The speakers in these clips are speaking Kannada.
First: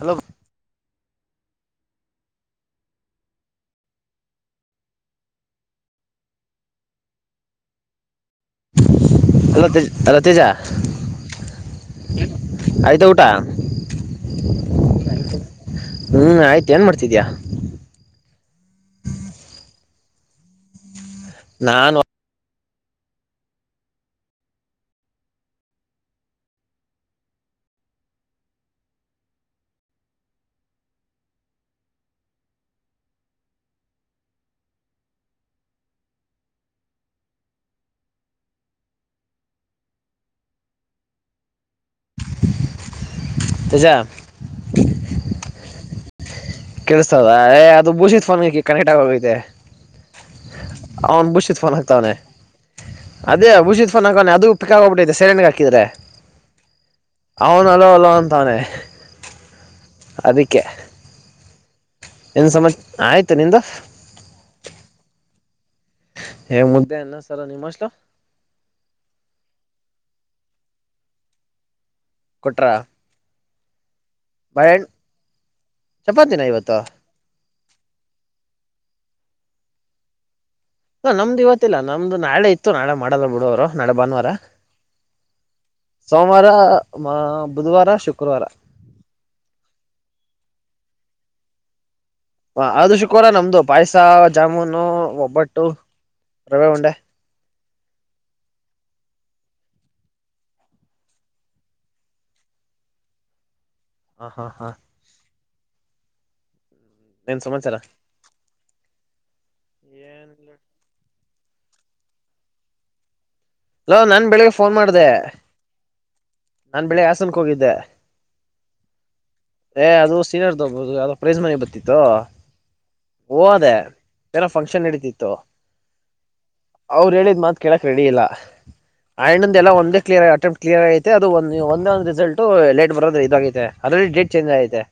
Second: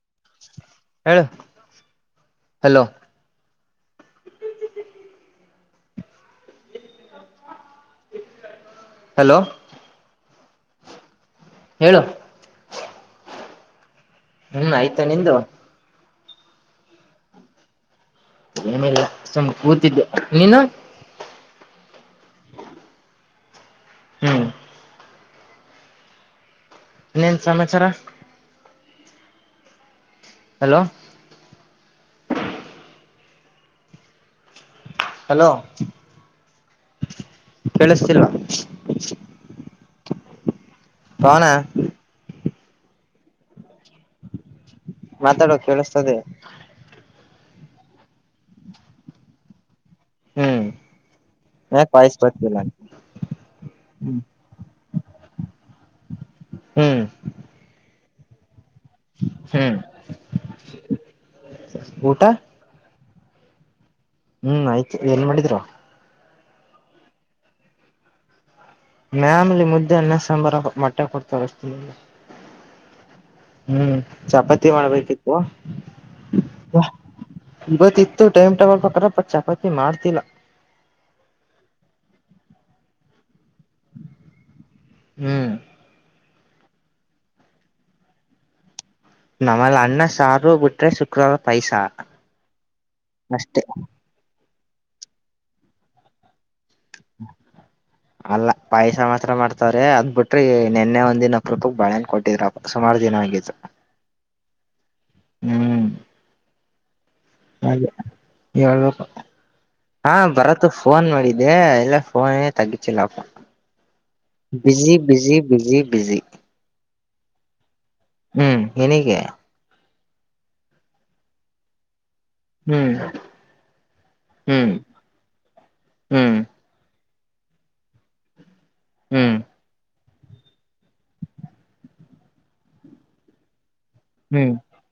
ಹಲೋ ಹೇಳ [unintelligible] ಹಲೋ ಹಲೋ ಅಲೋ ತೇಜಾ ಹೇಳು ಆಯತ ಊಟಾ ಹ್ಮ್ ಆಯ್ತಾ ನಿಂದು ಹ್ಮ್ ಆಯ್ತು ಏನ್ ಮಾಡ್ತಿದಯ ಏನಿಲ್ಲ ಸುಮ್ ಕೂತಿದ್ದೆ ನೀನು ನಾನಾನ ಹ್ಮ್ ಇನ್ನೇನ್ ಸಮಾಚಾರ ಹಲೋ ಹಲೋ ಕೇಳಿಸ್ತಿಲ್ಲ ಪವನ ತೇಜ ಮಾತಾಡೋ ಕೇಳಸ್ತದೆ ಅದು ಭೂಷಿದತ್ ಫೋನ್ ಕನೆಕ್ಟ್ ಆಗ ಹೋಗತೆ ಹ್ಮ್ [unintelligible] ಅವನು ಬಸತ್ಫೋನ್ [unintelligible] ಯಾಕ್ ಹಕ್ತಾವಾನೇ ವಾಯ್ಸ್ ಬರ್ತಿಲ್ಲ ಅದೇ ಉುಷಿತ್ [unintelligible] ಫೋನ್ ಹಾಕಾನೆ ಅದು ಪಿಕ್ ಆಗೋಗ್ಬಿಟ್ಟೈತೆ ಸೆರಣಂಡಗೆ ಹಾಕಿದ್ರೆ ಹ್ಮ್ ಅವನ ಅಲ್ಲೋ ಅಲೋ ಅಂತವಾನೆ ಅದಕ್ಕೆ ಹ [unintelligible] ಇನ್ ಸಮಾಚಾರ ಆಯ್ತು ನಿಂದ ಹ್ಮ್ ಆಯ್ತು ಏನ್ ಮಾಡಿದ್ರು ಹೇ ಮುದ್ದೆ ಎನ್ನ ಸರ ನಿಮ್ಮಷ್ಟಲ ಮ್ಯಾಮ್ಲಿ ಮುದ್ದೆ ಅನ್ನ ಸಾಂಬಾರ ಮಟ್ಟೆ ಕೊಡ್ತಾರೆಷ್ಟ ಕೊಟ್ರಾ ಹ್ಮ್ ಚಪಾತಿ ಮಾಡ್ಬೇಕಿತ್ತು ಚಪಾತಿನ ಇವತ್ತು ಇವತ್ತ ಇತ್ತು ಟೈಮ್ ಟ ಅ್ರಪ್ಪ ಚಪಾತಿ ಮಾಡ್ತಿಲ್ಲ ನಮ್ದು ಇವತ್ತಿಲ್ಲ ನಮ್ದ ನಾಳೆ ಇತ್ತು ನಾಳೆ ಮಾಡಲ್ಲ ಬಿಡುೋ ನಡ ಭಾನುವಾರ ಹ್ಮ್ ಸೋಮ ಸೋಮವಾರ ಮ ಬುಧವಾರ ಶುಕ್ರವಾರ ನಮ್ಮಲ್ ಅಣ್ಣ ಸಾರು ಬಿಟ್ರೆ ಶುಕ್ರವಾರ ಪೈಸ ಹ ಅದು ಶುಕವರ ನಮ್ದು ಪಾಯಸ ಜಾಮೂನು ಒಬ್ಬಟ್ಟು ರವೆ ಉಂಡೆ ಅಲ್ಲ ಪಾಯಸ ಮಾತ್ರ ಮಾಡ್ತವ್ರೀ ಅದ್ ಬಿಟ್ರಿ ನಿನ್ನೆ ಒಂದಿನಕ್ಕ ರೂಪಕ್ ಬಳೆನ್ ಕೊಟ್ಟಿದ್ರಪ್ಪ ಸುಮಾರ ಜನ ಹಾ ಹಾ ಹಾ ಹ್ಮ್ ಏನ್ ಸಮಾಚಾರ ಹಾಗೆ ಹಳ್ಬೇಕು ಹಾ ಬರತ್ತ ಫೋನ್ ಮಾಡಿದ ಅೇ ಇಲ್ಲ ಫೋನೇ ತಗಚಲ್ಲಾಕ ಅಲೋ ನಾನ್ ಬೆಳಿಗ್ಗೆ ಫೋನ್ ಮಾಡ್ದೆ ಬಿಸಿ ಬಿಸಿ ನಾನ್ ಬೆಳಿಗ್ಗೆ ಹಾಸನಕ್ಕೆ ಹೋಗಿದ್ದೆ ಹ್ಮ್ ಇನಗೆ ಏ್ ಅದು ಸೀನಿಯರ್ ಹಬೋದು ಅ ಪ್ರೈ್ ಮನೆ ಬರ್ತಿತ್ತು ಹ್ಮ್ ಹಓ ಅದೇ ಏನ ಹ್ಮ್ ಫಂಕ್ಷನ್ ನಡೀತಿತ್ತು ಹ್ಮ್ ಅವ್ರು ಹೇಳಿದ್ ಮಾತ್ ಕೇಳಕ್ ರೆಡಿ ಇಲ್ಲ ಹ್ಮ್ ಆಯ್್ಣಂದ ಎಲ್ಲ ಒಂದೇ ಕ್ಲಿಯರ್ಗ ಅಟೆಂ್ಟ ಕ್ಲಿಯರ್ ಆಗೈತೆ ಅದು ಒಂದು ಒಂದ ಒಂದು ರಿಸಲ್ಟ್ ಲೇಟ್ ಬೋದುೆ ಇದಾಗೈತೆ ಅಲ್ ಡೇಟ್ ಚೇಂಜ್ ಹ್ಮ್ ಆಐತೆ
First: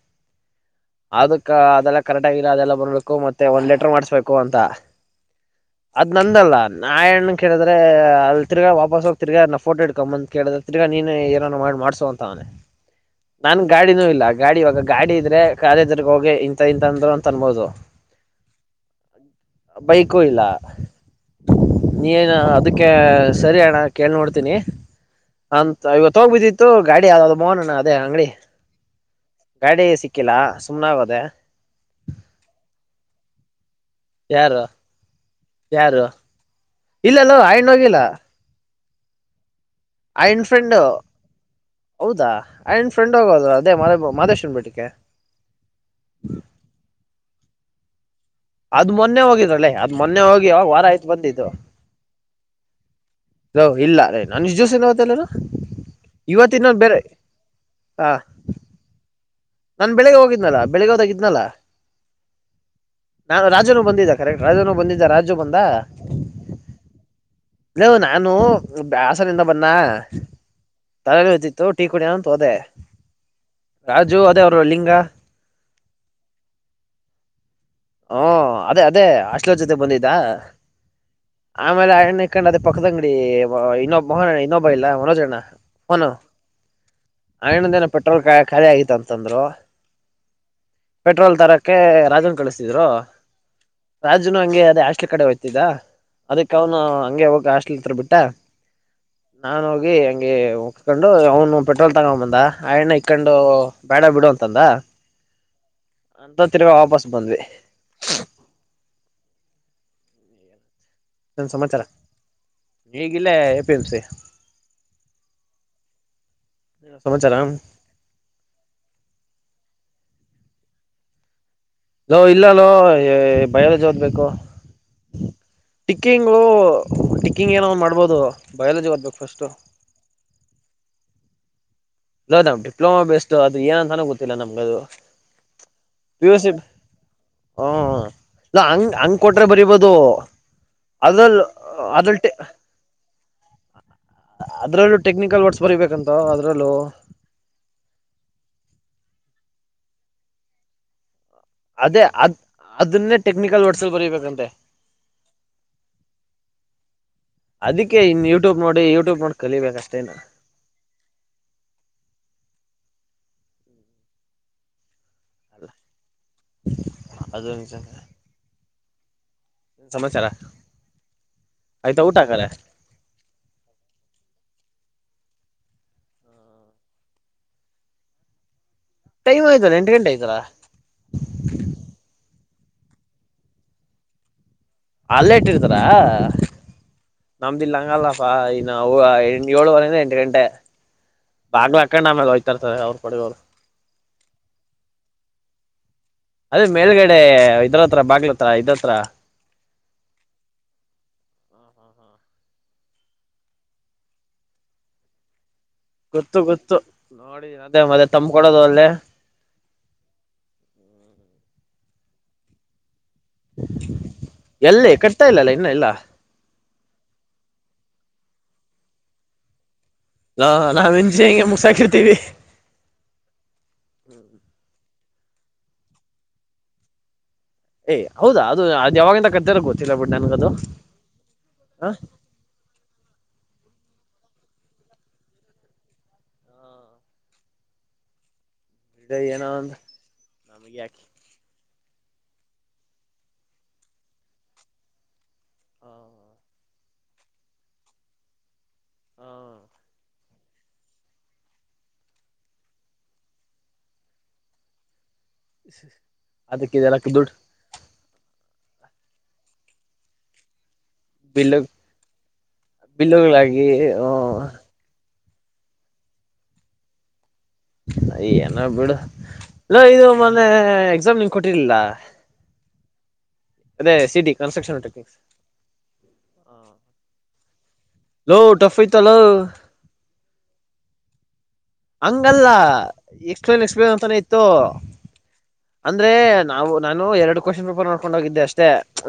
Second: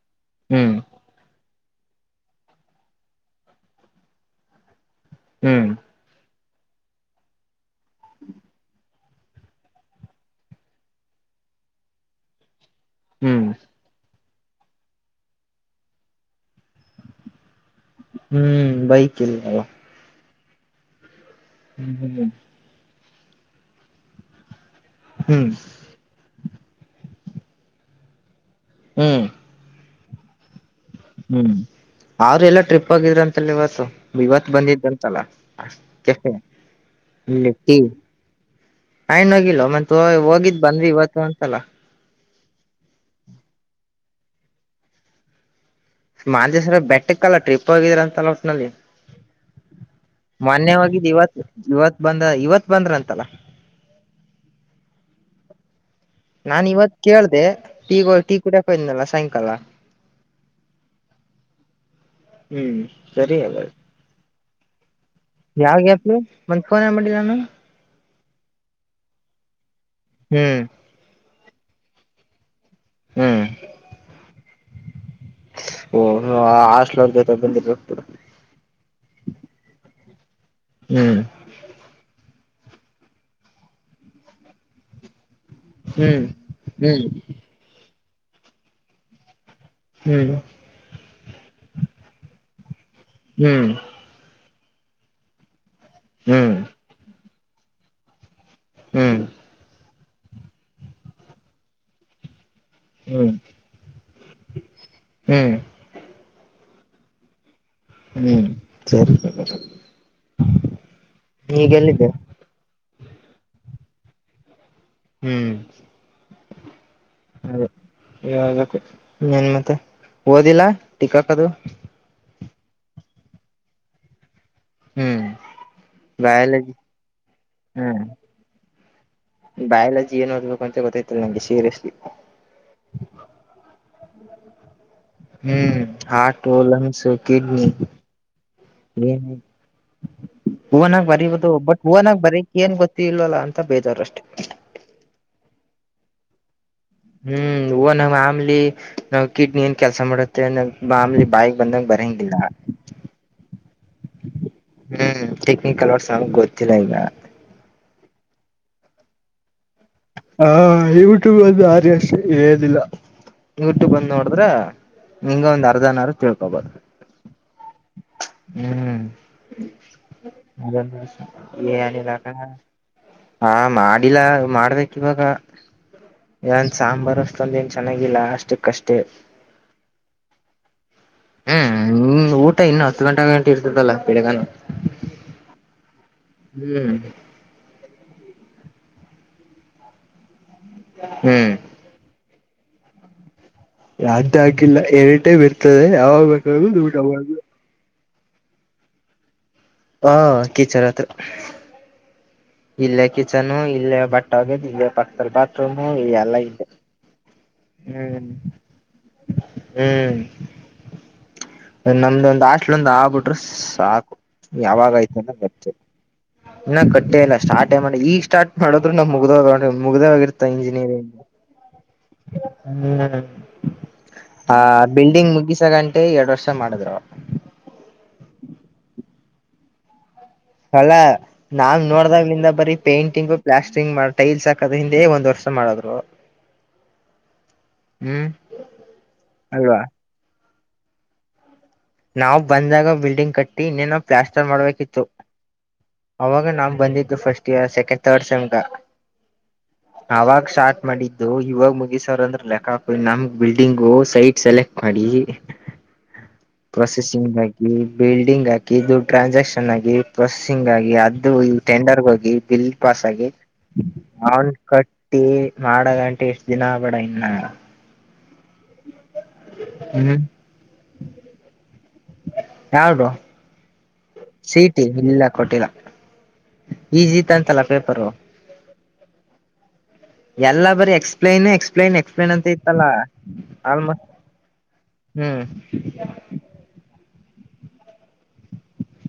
ಹ್ಮ್ ಆದ ಅದೆಲ್ಲ ಕರೆಕ್ಟ್ ಆಗಿಲ್ಲ ಅದೆಲ್ಲ ಬರ್ಬೇಕು ಮತ್ತೆ ಒಂದ್ ಲೀಟರ್ ಮಾಡಸ್್ಬೇಕು ಅಂತ ಹ್ಮ್ ಅದ್ ನಂದಲ್ಲ ನಾಯಣ್ಣ ಕೇಳಿದ್ರೆ ಅಲ್ ತಿರ್ಗ ವಾಪಸ್ ಹೋಗಿ ತಿರ್ಗ ನ ಫೋಟೋ ಇಡ್ಕೊಂಬಂದ ಕೇಳೆ ತಿಗಾ ನೀನು ಏನೋ ಮಾಡಸ ಅಂತ ಅವನನೆ ಹ್ಮ್ ನಾನ್ ಗಾಡಿನೂ ಇಲ್ಲ ಗಾಡಿ ಇವಾಗ ಗಾಡಿ ಇದ್ರೆ ಕಾಲೇಜರ್ ಹೋಗಿ. ಇಂತ ಅಂದ್ರು ಅಂತ ಅನ್ಬೋದು ಹ್ಮ್ ಬೈಕ್ ಇಲ್ಲ ಬೈಕು ಇಲ್ಲ ಹ್ಮ್ ಹ್ಮ್ ನೀನು ಅದಕ್ಕೆ ಸರಿಯಣ ಕೇಳ್ ನೋಡ್ತೀನಿ ಹ್ಮ್ ಅಂತ ಇವ ತೋಗ್ಬಿದ್ದಿತ್ತು ಗಾಡಿ ಅದದು ಮೋನ್ಣ ಅದೇ ಅಂಗಡಿ ಹ್ಮ್ ಗಾಡಿ ಸಿಕ್ಕಿಲ್ಲ ಸುಮ್ನ ಆಗೋದೆ ಹ್ಮ್ ಅವ್ರ ಎಲ್ಲ ಟ್ರಿಪ್ ಆಗಿದ್ರಂತಲ್ಲ ಇವತ್ತು ಇವತ್ತು ಯಾರು ಬಂದಿದಂತಲ್ಲ ಕೆಸ ಇಲ್ಲಲ್ಲ ಆಯಣ್ಣ ಹೋಗಿಲ್ಲ ಯನ್ ಹೋಗಿಲ್ಲ ಮತ್ ಆಯಣ್ಣ ಹೋಗಿದ್ ಬಂದ್ವಿ ಇವತ್ತುಂತಲ್ಲ ಆನ್್ ಫ್ರೆಂಡ್ ಹೋಗೋದರು ಅದೇ ಮ ಮಾದೇಶ್ನ್ಬೇಟ್ಟಿಕೆ ಮಾಂಜೇಶ್ವರ ಬೆಟ್ಟಿಕ್ಕಲ್ಲ ಟ್ರಿಪ್ ಹೋಗಿದ್ರ ಅಂತಲ್ಲ ಲ್ಲಿ ಅದ್ ಮೊನ್ನೆ ಹೋಗಿದ್ರಲ್ಲೇ ಅದ್ ಮೊನ್ನೆ ಹೋಗಿ ಯಾವಾಗ ವಾರ ಮಾನ್ಯವಾಗಿದ್ದ ಆಯ್ತು ಇವತ್ ಇವತ್ ಬಂದ ಇವತ್ ಬಂದ್ರ ಅಂತಲ್ಲ ಹ ಇಲ್ಲ ಅದೇ ನಾನು ನಿಜ ಜ್ಯೂಸ ಏನಾವತ್ತಲ್ಲಾರ ನಾನ್ ಇವತ್ ಕೇಳ್ದ ಟೀ ಟೀ ಕುಟಕ ಇದನಲ್ಲಂ ನಾನ್ ಬೆಳಿಗ್ಗೆ ಹೋಗಿದ್ನಲ್ಲ ಬೆಳಿಗ್ಗೆ ಹೋದಾಗಿದ್ನಲ್ಲ ಹ್ಮ್ ನಾ ರಾಜನು ಬಂದಿದ್ದ ಕರೆಕ್ ರಾಜನ ಬಂದಿದ್ದ ರಾಜ ಯಾವ್ಯಾಪ್ ಮಂದತ್ ಫೋನ್ ಏನ್ ಮಾಡಿದ್ದಿ ನಾನು ನೀವು ನಾನು ಹಾಸನಿಂದ ಬನ್ನ ಹ್ಮ್ ತಲಲಿ ಹತಿಿತ್ತು ಟೀ ಕುಡಿಯಂತ ಹೋದೆ ಹ್ಮ್ ರಾಜು ಅದೇ ಅವರು ಲಿಂಗ ಓ ಹಾಸ್ಟ್ಲರ್ ಜೊತೆ ಬಂದಿರ್ಬೇಕ ಹ ಅದೇ ಅದೇ ಅಷ್ಟಲೋ ಜೊತೆ ಬಂದಿದ್ದು ಹ್ಮ್ ಾ ಆಮೇಲೆ ಅಣ್ಣ ಹಾಕಂಡ್ ಅದೇ ಪಕ್ಕದ ಅಂಗಡಿ ಇನ್ನೊಬ್ ಮ ಇನ್ನೊಬಾ ಇಲ್ಲ ಮನೋಜಣ್ಣ ಹನು ಹ್ಮ್ ಹ್ಮ್ ಆಯನೊಂದ ಏನ ಪೆಟ್ರೋಲ್ ಖಾಲಿ ಆಗಿತ ಅಂತಂದ್ರು ಹ್ಮ್ ಪೆಟ್ರೋಲ್ ತರಕ್ಕೆ ರಾಜನ್ ಕಳಿಸಿದ್ರು ರಾಜುನು ಹಂಗೆ ಯಾರ ಅದೇ ಹಾಸ್ಟೆಲ್ ಕಡೆ ಹೋಗ್ತಿದ್ದ ಹ್ಮ್ ಅದಕ್ಕ ಹ್ಮ್ ಅವನು ಹಂಗೆ ಹೋಗ ಹಾಸ್ಟೆಲ್ ಹತ್ರ ಬಿಟ್ಟ ಹ್ಮ್ ನಾ ಹೋಗಿ ಹಗೆ ಉಕೊಂಡು ಅವನು ಪೆಟ್ರೋಲ್ ತಗೊಂಡ ಬಂದ ಆಯಣ್ಣ ಹ್ಮ್ ಇಕೊಂಡು ಬೇಡ ಬಿಡು ಅಂತಂದ ಹ್ಮ್ ಅಂತ ತಿರಗಾ ವಾಪಸ್ ಬಂದ್ವಿ ಹ್ಮ್ ಸರಿ [unintelligible] ಏನ್ ಸಮಾಚಾರ ಈಗೆಲ್ಲಿದ್ದೆ ಇಗಿಲ್ಲೇ ಎ ಪಿ ಎಂ ಸಿ ಹ್ಮ್ ಸಮಾಚಾರ ಅದೇ ಹೇಳ್ಬೇಕು ಇನ್ನೆನ್ ಮತ್ತೆ ಓದಿಲ್ಲ ಟಿಕ್ಕಕದು ಲೋ ಇಲ್ಲ ಲೋ ಎ ಬಯಾಲಜಿ ಓದ್ಬೇಕು ಹ್ಮ್ ಟಿಕ್ಕಿಂಗ್ ಬಯಾಲಜಿ ಟಿಕ್ಕಿಂಗ್ ಏನೋ ಒಂದ್ ಹ್ಮ್ ಮಾಡ್ಬೋದು ಬಯಾಲಜಿ ಓದಬೇಕ್ ಬಯಾಲಜಿ ಏನ್ ಓದ್ಬೇಕು ಅಂತ ಗೊತ್ತೈತ್ತಿಲ್ಲ ನಂಗೆ ಸೀರಿಯಸ್ಲಿ ಲೋ ನಮ್ ಡಿಪ್ಲೊಮಾ ಬೇಸ್ ಅದು ಏನಂತನ ಗೊತ್ತಿಲ್ಲ ಅದು ನಮ್ಗದು ಹ್ಮ್ P U C heart lungs kidney ಹ್ಮ ಇಲ್ಲ ಹಂಗ್ ಹಂಗ ಕೊಟ್ರೆ ಬರಿಬೋದು ಒನಾಗಿ ಅದ್ರಲ್ ಬರಿಬಹುದು ಬಟ್ ಒನಾಗಿ ಅದ್ರಲ್ ಬರಿಯಕ್ ಏನ್ ಗೊತ್ತಿಲ್ವಾಲ್ಲ ಅಂತ ಬೇಜಾರು ಅಷ್ಟೇ. ಅದರಲ್ಲೂ ಟೆಕ್ನಿಕಲ್ ವಾರ್ಡ್ಸ್ ಬರೀಬೇಕಂತೊ ಅದರಲ್ಲೂ ಹ್ಮ್ ಒನ ಮಾಮುಲಿ ನಾವ್ ಕಿಡ್ನಿ ಏನ್ ಕೆಲಸ ಮಾಡತ್ತೆ ನ ಮಾಮೂಲಿ ಬಾಯಿಗ್ ಬಂದಂಗ ಅದೇ ಅದ್ ಬರಂಗಿಲ್ಲ ಅದನ್ನೇ ಟೆಕ್ನಿಕಲ್ ವರ್ಡ್ಸ್ ಅಲ್ಲಿ ಬರಿಬೇಕಂತೆ. ಹ್ಮ್ ಟೆಕ್ನಿಕಲ್ ವರ್ಡ್ಸ್ ಗೊತ್ತಿಲ್ಲ ಈಗ ಕೆ ಇನ್ ಯೂಟ್ಯಬ್ ನೋಡಿ ಯೂಟ್ಯೂಬ್ ನೋಡ್ ಕಲೀಬೇಕ್ ಅ ಹಾ ಯೂಟ್ಯೂಬ್ ಅದು ಆರಿ ಅಷ್ಟೆ ಹೇಳದಿಲ್ಲ ಯೂಟ್ಯೂಬ್ ಅಲ್ಲಿ ನೋಡಿದ್ರೆ ಹಂಗೊ ಒಂದ್ ಅರ್ಧನಾರು ತಿಳ್ಕೊಬೋದು ಅದು ನಿಜ. ಹ್ಮ್ ಏನ್ ಸಮಾಚಾರ [unintelligible] ಆಯ್ತಾ ಏನಿಲ್ಲ ಊಟ ಕಣೋ ಹಾಕಲ್ಲ ಹಾ ಮಾಡಿಲ್ಲ ಮಾಡ್ಬೇಕ್ ಕಿ ಇವಾಗ ಏನ್ ಸಾಂಬಾರ್ ಅಷ್ಟೊಂದ್ ಏನ್ ಚೆನ್ನಾಗಿಲ್ಲ ಅಷ್ಟು ಕಷ್ಟೇ ಟೈಮ್ ಆಯ್ತಲ್ಲ ಎಂಟು ಗಂಟೆ ಆಯ್ತಲ್ಲ ಹ್ಮ್ ಊಟ್ ಟ ಇನ್ನು ಹತ್ತು ಗಂಟೆ ಗಂಟ ಇರ್ತದಲ್ಲ ಬೆಳಗಾನೂ ಅಲ್ಲೇ ಇಟ್ಟಿರ್ತಾರ ನಮ್ದೂ ಇಲ್ಲಿ ಹಂಗಲ್ಲ ಸರ್ ನಾವು ಏಳುವರೆ ಇಂದ ಎಂಟು ಗಂಟೆ ಹ್ಮ್ ಬಾಗ್ಲೂ ಹಾಕೊಂಡ್ ಆಮೇಲೆ ಹೊ ತರ್ತಾರೆ ಅವರು ಪಡಿಗೆ ಅವರು ಯಾವುದ್ ಆಗಿಲ್ಲ ಏನಿ ಟೈಮ್ ಇರ್ತದೆ ಯಾವಾಗ ಅದೇ ಬೇಕಾದ್ರೂ ಊಟ ಮೇಲ್ಗಡೆ ಮಾಡ ಇದ್ರ್ ಹತ್ತಿರ ಬಾಗಲ್ ಹತ್ತಿರ ಇದರ ಹತ್ರ ಹಾ ಕಿಚನ್ ಅತ್ರ ಇಲ್ಲೇ ಕಿಚ್ಚನು ಇಲ್ಲೇ ಬಟ್ಟೆ ಹೊಗಯೋದ್ ಇಲ್ಲೇ ಪಕ್ಕದಲ್ಲಿ ಬಾ [unintelligible] ಎಲ್ಲಾ ಗೊತ್ತು ಇಲ್ಲೆ ಗೊತ್ತು ನೋಡಿ ಅದೇ ಮತ್ತೆ ಹ್ಮ್ ತಂಬ್ ಕೊಡೋದು ಅಲ್ಲೇ ಹ್ಮ್ ನಮ್ದೊಂದು ಹಾಸ್ಟೆಲ್ ಒಂದ್ ಆಗ್ಬಿಟ್ಟು ಸಾಕು ಎಲ್ಲಿ ಯಾವಾಗಯ್ತು ಕಟ್ತಾ ಅಂತ ಇಲ್ಲಲ್ಲ ಇನ್ನ ಗೊತ್ತಿಲ್ಲ ಇಲ್ಲ ಇನ್ನ ಕಟ್ಟೇಲ್ಲೆ ಇಲ್ಲ ಸ್ಟಾರ್ಟೇ ಈಗ ಸ್ಟಾರ್ಟ ಮಾಡುದ್ರೂ ನಾ ಮುಗ ಮುಗ್ದೋಗಿರ್ತ ನಾ- ನಾವ್ ಇಂಜಿನಿಯರಿಂಗ್ ಮುಗ್ಸಾಕಿರ್ತೀವಿ ಹ್ಮ್ ಆ ಬಿಲ್ಡಿಂಗ್ ಮುಗಿಸಾಗಂಟೆ ಎರಡ್ ವರ್ಷ ಮಾಡಿದ್ರೂ ಏ ಹೌದಾ ಅದು ಅದು ಯಾವಾಗಿಂದ ಕಟ್ಟಾತ ಗೊತ್ತಿಲ್ಲ ಬಿಡ್ ನನ್ಗದು ಅಲ್ಲಾ ನಾನ್ ಹ ನೋಡ್ದಾಗ್ಲಿಂದ ಬರೀ ಪೇಂಟಿಂಗು ಪ್ಲಾಸ್ಟ್ರಿಂಗು ಮಾಡ್ ಟೈಲ್ಸ್ ಹಾಕದ ಹಿಂದೆ ಒಂದ್ ವರ್ಷ ಮಾಡದ್ರು ಹ್ಮ್ ಬಿಡೊ ಏನೊ ಒಂದು ಅಲ್ವಾ ನಮಗೆ ಯಾಕೆ ನಾವು ಬಂದಾಗ ಬಿಲ್ಡಿಂಗ್ ಕಟ್ಟಿ ಇನ್ನೇನೋ ಪ್ಲಾಸ್ಟರ್ ಮಾಡ್ಬೇಕಿತ್ತು. ಹ ಅವಾಗ ನಾನ್ ಬಂದಿದ್ದು ಫಸ್ಟ್ ಇಯರ್ ಸೆಕೆಂಡ್ ಥರ್ಡ ಸೆಮ್ಗ ಹ ಆವಾಗ್ ಸ್ಟಾರ್ಟ್ ಮಾಡಿದ್ದು ಇವಾಗ ಮುಗಿಸ್ ಅವರೆ ಅಂದ್ರೆ ಲೆಕ್ಕಾ ಹಾಕು ನಮ್ ಬಿಲ್ಡಿಂಗ್ ಸೈಟ್ ಸೆಲೆಕ್ಟ್ ಮಾಡಿ. ಇ ಇ [unintelligible] ಪ್ರೊಸೆಸಿಂಗ್ ಆಗಿ ಬಿಲ್ಡಿಂಗ್ ಹಾಕಿ ಇದು ಟ್ರಾನ್ಸಾಕ್ಷನ್ ಆಗಿ ಪ್ರೊಸೆಸಿಂಗ್ ಆಗಿ ಈ ಅದು ಬಿಲ್ಲು ಟೆಂಡರ್ಗ್ ಹೋಗಿ ಬಿಲ್ ಪಾಸ್ ಆಗಿ ಬಿಲ್ಲುಗಳಾಗಿ ಅವನ್ ಕಟ್ ತ್ತೇ ಮಾಡಗಂಟ ಎಷ್ಟ್ ದಿನ ಆಗ್ಬೇಡ ಇನ್ನ ಯ ಏನ ಬಿಡು ನ ಇದು ಹ್ಮ್ ಮೊನ್ನೆ ಎಕ್ಸಾಮ್ ನಿಂಗ ಕೊಟ್ಟಿರ್ಲಿಲ್ಲ ಯಾವ್ದು ಅದೇ ಸಿಟಿ ಕನ್ಸ್ಟ್ರಕ್ಷನ್ ಸೀಟಿ ಟೆಕ್ನಿಕ್ಸ್ ಇಲ್ಲ ಕೊಟ್ಟಿಲ್ಲ ಈಜೀತ ಅಂತಲ್ಲ ಪೇಪರು ಹಲೋ ಟಫ್ ಐತಲ್ಲೋ ಎಲ್ಲಾ ಬರಿ ಎಸ್ಪ್ಲೈನ್ ಎಕ್ಸ್ ಹಂಗಲ್ಲ ಎಕ್ಸ್ಪಲನ್ ಎಕ್ಸ್ಪನ್ ಆಲ್ಮೋಸ್ಟ್ ಅಂತಾನೆ ಇತ್ತು ಹ್ಮ್ ಅಂದ್ರೆ ನಾವು ನಾನು ಎರಡು ಕ್ವಾಷನ್ ರೂಪ ನೋ ಕೋಂಡ ಹೋಗಿದ್ದೆ ಅಷ್ಟೇ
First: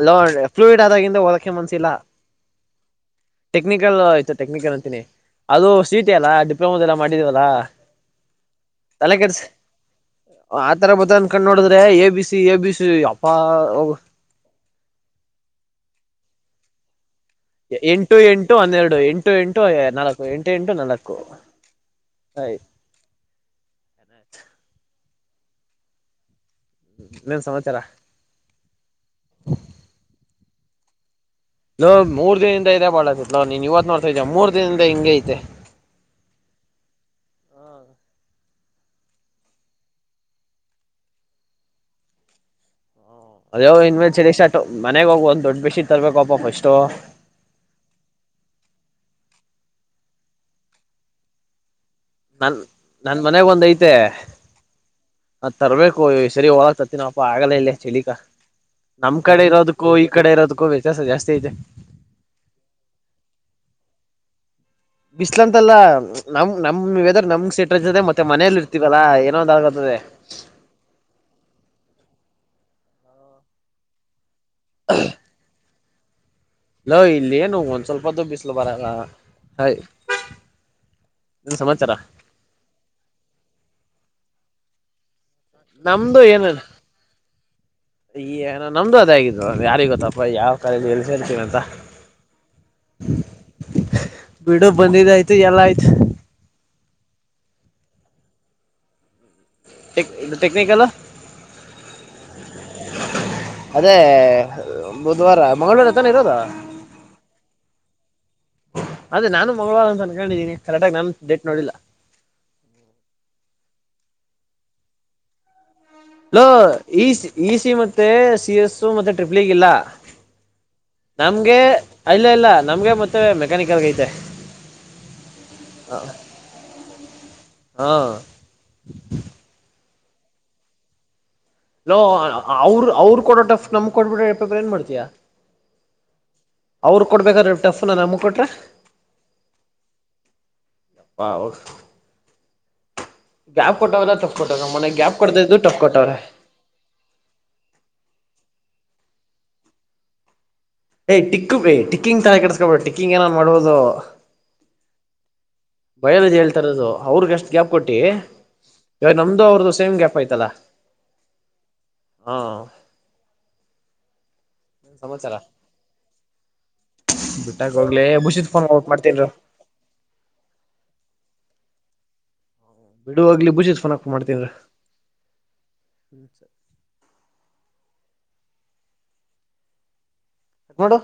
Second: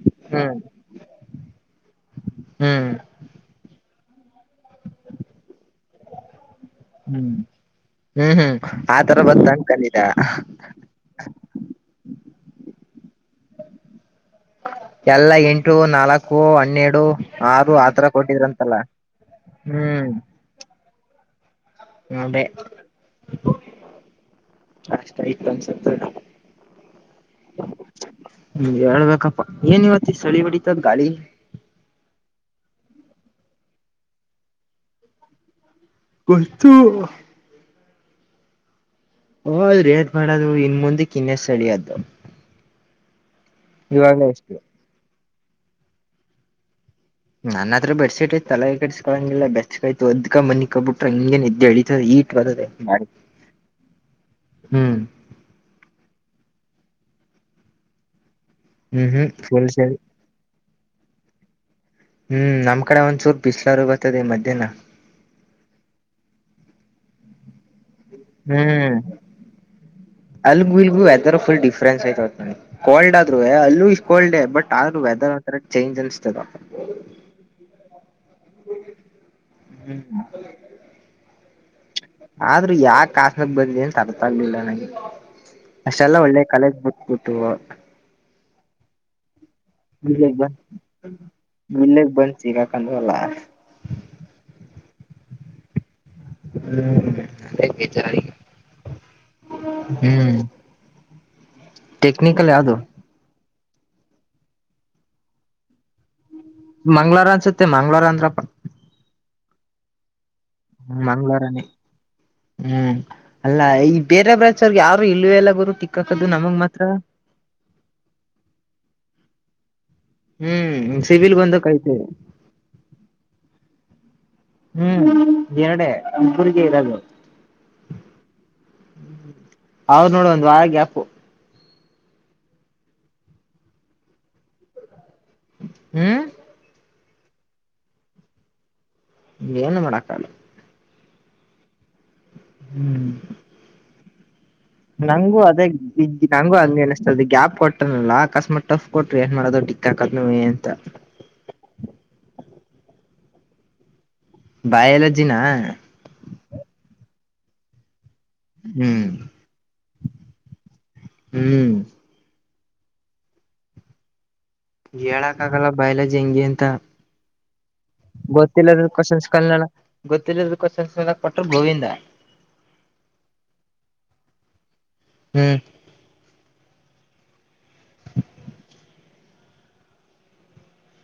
ಲೋ ಹ್ಮ್ ಫ್ಲೂಯಡ್ ಆದಂದ ಓದಕ್ಕೆ ಮನಸಿಲ್ಲ ಹ್ಮ್ ಟೆಕ್ನಿಕ್ ಆಯತು ಟೆಕ್ನಿಕಲ್ ಅಂತಿನಿ ಅದು ಸೀಟಿ ಅಲ್ಲ ಡಿಪ್ಲೋಮೋದದೆಲ್ಲ ಹ್ಮ್ ಮಾಡಿದೀವಲ್ಲಾ ಹ್ಮ್ ಹ್ಮ್ ತಲೆ ಆತರ ಕೆಡಸ ಬತ್ತ ಅನ್ಕಂದಿದ ಆತರ ಬೊತ್ತನ್ ಕಂಡ್ ನೋಡಿದ್ರೆ A B C A B [unintelligible] ಎಲ್ಲ ಎಂಟು ನಾಲ್ಕು ಹನ್ನೆರಡು ಆರು ಆತರ ಎಂಟು ಎಂಟು ಕೊಟ್ಟಿದ್ರಂತಲ್ಲ ಹನ್ನೆರಡು ಎಂಟು ಎಂಟು ನಾಲ್ಕು ಎಂಟು ಎಂಟು ನಾಲ್ಕು ಹಾ ಬೇ ಅಷ್ಟಾಯ್ತು ಅನ್ಸತೆನೋ ಇನ್ನೇನ್ ಸಮಾಚಾರ ಹ್ಮ್ ಹೇಳ್ಬೇಕಪ್ಪಾ ಏನಿವತ್ತ ಚಳಿ ಹೊಡಿ. ಗಾಳಿ ಲೋ ಮೂರ್ ದಿನದಿಂದ ಇದೆ ಬಾಳಸತ್ಲ ನೀನ್ ಇವತ್ ನೋಡ್ತಾ ಇದ ಮೂರ್ ದಿನದ ಹಿಂಗ ಐತೆ. [unintelligible] ಹ್ಮ್ ಹದ್ರೀ ದ ಮಾಡದು ಇನ್ ಮುಂದೆ ಕನ್ನ ಸಳಿ ಅದ್ದು. ಅದ್ಯೋ ಇನ್ಮೇಲ್ ಚಳ ಸ್ಟಾಟ್ ಮನೆಗ ಹೋಗ ಒಂದ್ ದೊಡ್ ಬಿಸಿ ತರ್ಬೇಕಪ್ಪ ಅಷ್ಟು. ನನ್ನ ಹತ್ರ ಬೆಡ್ ಶೀಟ್ ಐ ತಲೆಗೆ ಕಡಸ್ಕಳಂಗಿಲ್ಲ ಬೆಸ್ಕ ಆಯ್ತ್ ಒದ್ಕ ಮನಿ ಕಬ ಬಿಟ್ರ ಹಂಗೇ ನಿದ್ದ್ದೇಳ ಹೇಳಿ. ನನ್ ನನ್ ಮನೆಗ ಒಂದ್ ಐತೆ ಹ್ಮ್ ಅ ತರ್ಬೇಕು ಸರಿ ಹಳ. ಇತ್ತತ್ತಿನಪ್ಪ ಆಗಲೇ ಇಲ್ಲೇ ಚಳಿಕಾ. ಹ್ಮ್ ನಮ್ ಹ್ಮ್ ಕಡೆ ಫುಲ್ ಇರೋದಕ್ಕೂ ಚಳಿ ಈ ಕಡೆ ಇರೋದಕ್ಕೂ ವ್ಯತ್ಯಾಸ ಜಾಸ್ತಿ ಐತೆ. ಹ್ಮ್ ನಮ್ ಕಡೆ ಒಂದ್ ಚೂರು ಬಿಸ್ಲಾರ ಬರ್ತದೆ ಮಧ್ಯಾಹ್ನ. ಬಿಸ್ಲಾ ಅಂತ ಅಲ್ಲಾ ನಮ್ ನಮ್ ವೆದರ್ ನಮ್ ಸಟೆಜಾರ್ ಮತ್ತೆ. ಮನೇಲಿ ಹ್ಮ್ ಇರ್ತೀವಲ್ಲಾ ಏನೋ ಒಂದ್ ಆಗತದೆ ಅಲ್ಗು ಅಲ್ಗು ಎತರುಲ್ ಡಿಫ್ರನ್ಸ್ ಆಐ್ತ. ಕೋಲ್ಡ್ ಆದ್ರು ಅಲ್ಲೂ ಕೋಲ್ಡ್ ಬಟ್ ಆದ್ರೂ ವೆದರ್ ಒರ ಚೇಂಜ್ ಅನ್. ಲೋ ಇಲ್ಲಿ ಏನು ಒಂದ್ ಸ್ವಲ್ಪ ದು ಬಿಸ್ಲು ಬರಲ್ಲ ಹಯ್. ಹ್ಮ್ ನಂದು ಸಮಾಚಾರ. ಆದ್ರೂ ಯಾಕ ಕಾಸ್ಮಕ್ ಬಂದಿ ಅಂತ ಅರ್ಥ ಆಗ್ಲಿಲ್ಲ ನನಗೆ. ಅಷ್ಟೆಲ್ಲ ಒಳ್ಳೆ ಕಾಲೇಜ್ ಬಕ್ಬಟ್ಟು. ಈಏನ ನಮ್ದು ಅದ ಆಗಿದ್ದು ಯಾರಿ ಗೊತ್ತಪ್ಪ ವಿಲೇಜ್ ಯಾವ ಬಂದ್ ಕರಲಿ ಎಲ್ಲಿ ಸೇರ್ತೀವಿ ಅಂತ. ಲ್ಲ. ಬಿಡು ಬಂದಿದ್ದ ಆಯ್ತು ಎಲ್ಲ ಆಯ್ತು. ಹ್ಮ್ ಬೇಕಿತ್ತು ನನಗೆ ಟೆಕ್ನಿಕಲ್. ಟೆಕ್ನಿಕಲ್ ಯಾವುದು. ಅದೇ ಬುಧವಾರ ಮಂಗಳೂರು ಎತ್ತಾನೆ ಇರೋದ. ಮಂಗ್ಳವಾರ ಅನ್ಸುತ್ತೆ ಮಂಗ್ಳವಾರ ಅಂದ್ರಪ್ಪ ಅದೆ ನಾನು ಮಂಗಳಾರ ಅಂತ ಕ ಹೇಳೇಳಿದ್ದಿನಿ. ಹ್ಮ ಮಂಗ್ಳೂರನೇ ಹ್ಮ್ ಅಲ್ಲ ಐ ಬೇರೆ ಬರ್ರಿಗೆ ಯಾರು ಇಲ್ಲ ಎಲ್ಲ ಗುರು. ತಿಕ್ಕಾಕದು ಲೋ ನಮಗ್ ಮಾತ್ರ ಈ ಇ ಸಿ ಮತ್ತೆ ಸಿ ಎಸ್ ಮತ್ತೆ ಟ್ರಿಪ್ಲ್ ಈಗ ಇಲ್ಲ. ಹ್ಮ್ ಸಿವಿಲ್ ನಮ್ಗೆ ಒಂದು ಕೈತೇವೆ ಇಲ್ಲ ಇಲ್ಲ ನಮ್ಗೆ ಮತ್ತೆ ಮೆಕ್ಯಾನಿಕಲ್ಗ ಐತೆ. ಹ್ಮ್ ಎರಡೆ ಪುರ್ರಿಗೆ ಇರದು. ಹಾ. ಅವ್ ನೋಡ ಒಂದು ವಾರ ಗ್ಯಾಪು. ನೋ ಅವರು ಅವ್ರು ಕೊಡೋಟ್ ನಮ್ ಕೊಡ್ಬಿಟ ಯಪಬ್ರು ಏನ್ ಮಾಡ್ತಯಾ. ಹ್ಮ. ಅವ್ರು ಕೊಡ್ಬೇಕಾದ್ರೆ ಟಿಫ್ ನಮ್ಮ್ಗೆ ಕೊಟ್ರೆ. ಏನು ಮಾಡಕ್ಕಲ್ಲ. ಹ ಹೌದು ಹೂ ಯಾವ್ ಕೊಟ್ಟವರ. ನಂಗು ಅದೇ ನಂಗು ಅಂಗನಷ್ಟತ ಗ್ಯಾಪ್ ಕೊಟ್ಟನಲ್ಲ ಅಕಸ್ಮತ್ ಟಫ್ ಕೊಟ್ಟ್ರ ಏನ್ ಮಾಡೋದು ಡಿಕ್ಕ ಕರ್ ಅಂತ. ಯ್ ಟಿಕ್ೈ ಟಿಕ್ಕಿಂಗ್ ತಾನ ಕೆಡಿಸಸ್ಕೊಬೇು ಟಿಕ್ಕಿಂಗ್ ಏನನ್ ಮಾಡಬಹುದು. ಬಯಾಲಜಿನ. ಬಯೋಲಾಜಿ ಹೇಳ್ತಾರೋದು ಅವ್ರಗ್ ಎಷ್ಟು ಗ್ಯಾಪ್ ಕೊಟ್ಟಿ ಹ್ಮ್ ಇವಾಗ ನಮ್ದು ಅವ್ರ್ದು ಸೇಮ್ ಗ್ಯಾಪ್. ಟಫ್ ಐತಲ್ಲ ಹ್ಮ್ ಹಾ ಸಮಾಚಾರ ಹೇಳಕ್ ಆಗಲ್ಲ ಬಯೋಲಾಜಿ ಹೆಂಗೆ ಅಂತ. ಬಿಟ್ಟಾಗ ಹೋಗ್ಲಿ ಬುಷಿತ್ ಫೋನ್ ಗೊತ್ತಿಲ್ಲದೂ ಮಾಡ್ತೇನ್ರು ಕ್ವನ್ಸ್ ಕಲ್ ಗೊತ್ತಿಲ್ಲದ್ರ ಕ್ವಶನ್ಸ್ಲ್ ಕೊಟ್ರ ಗೋವಿಂದ. ಬಿಡುಹೋಗ್ಲಿ ಬುಜತ್ ಫೋನಕ್ ಮಾಡ್ತವ್ರ. ಹ್ಮ್ ಹ ನೋಡು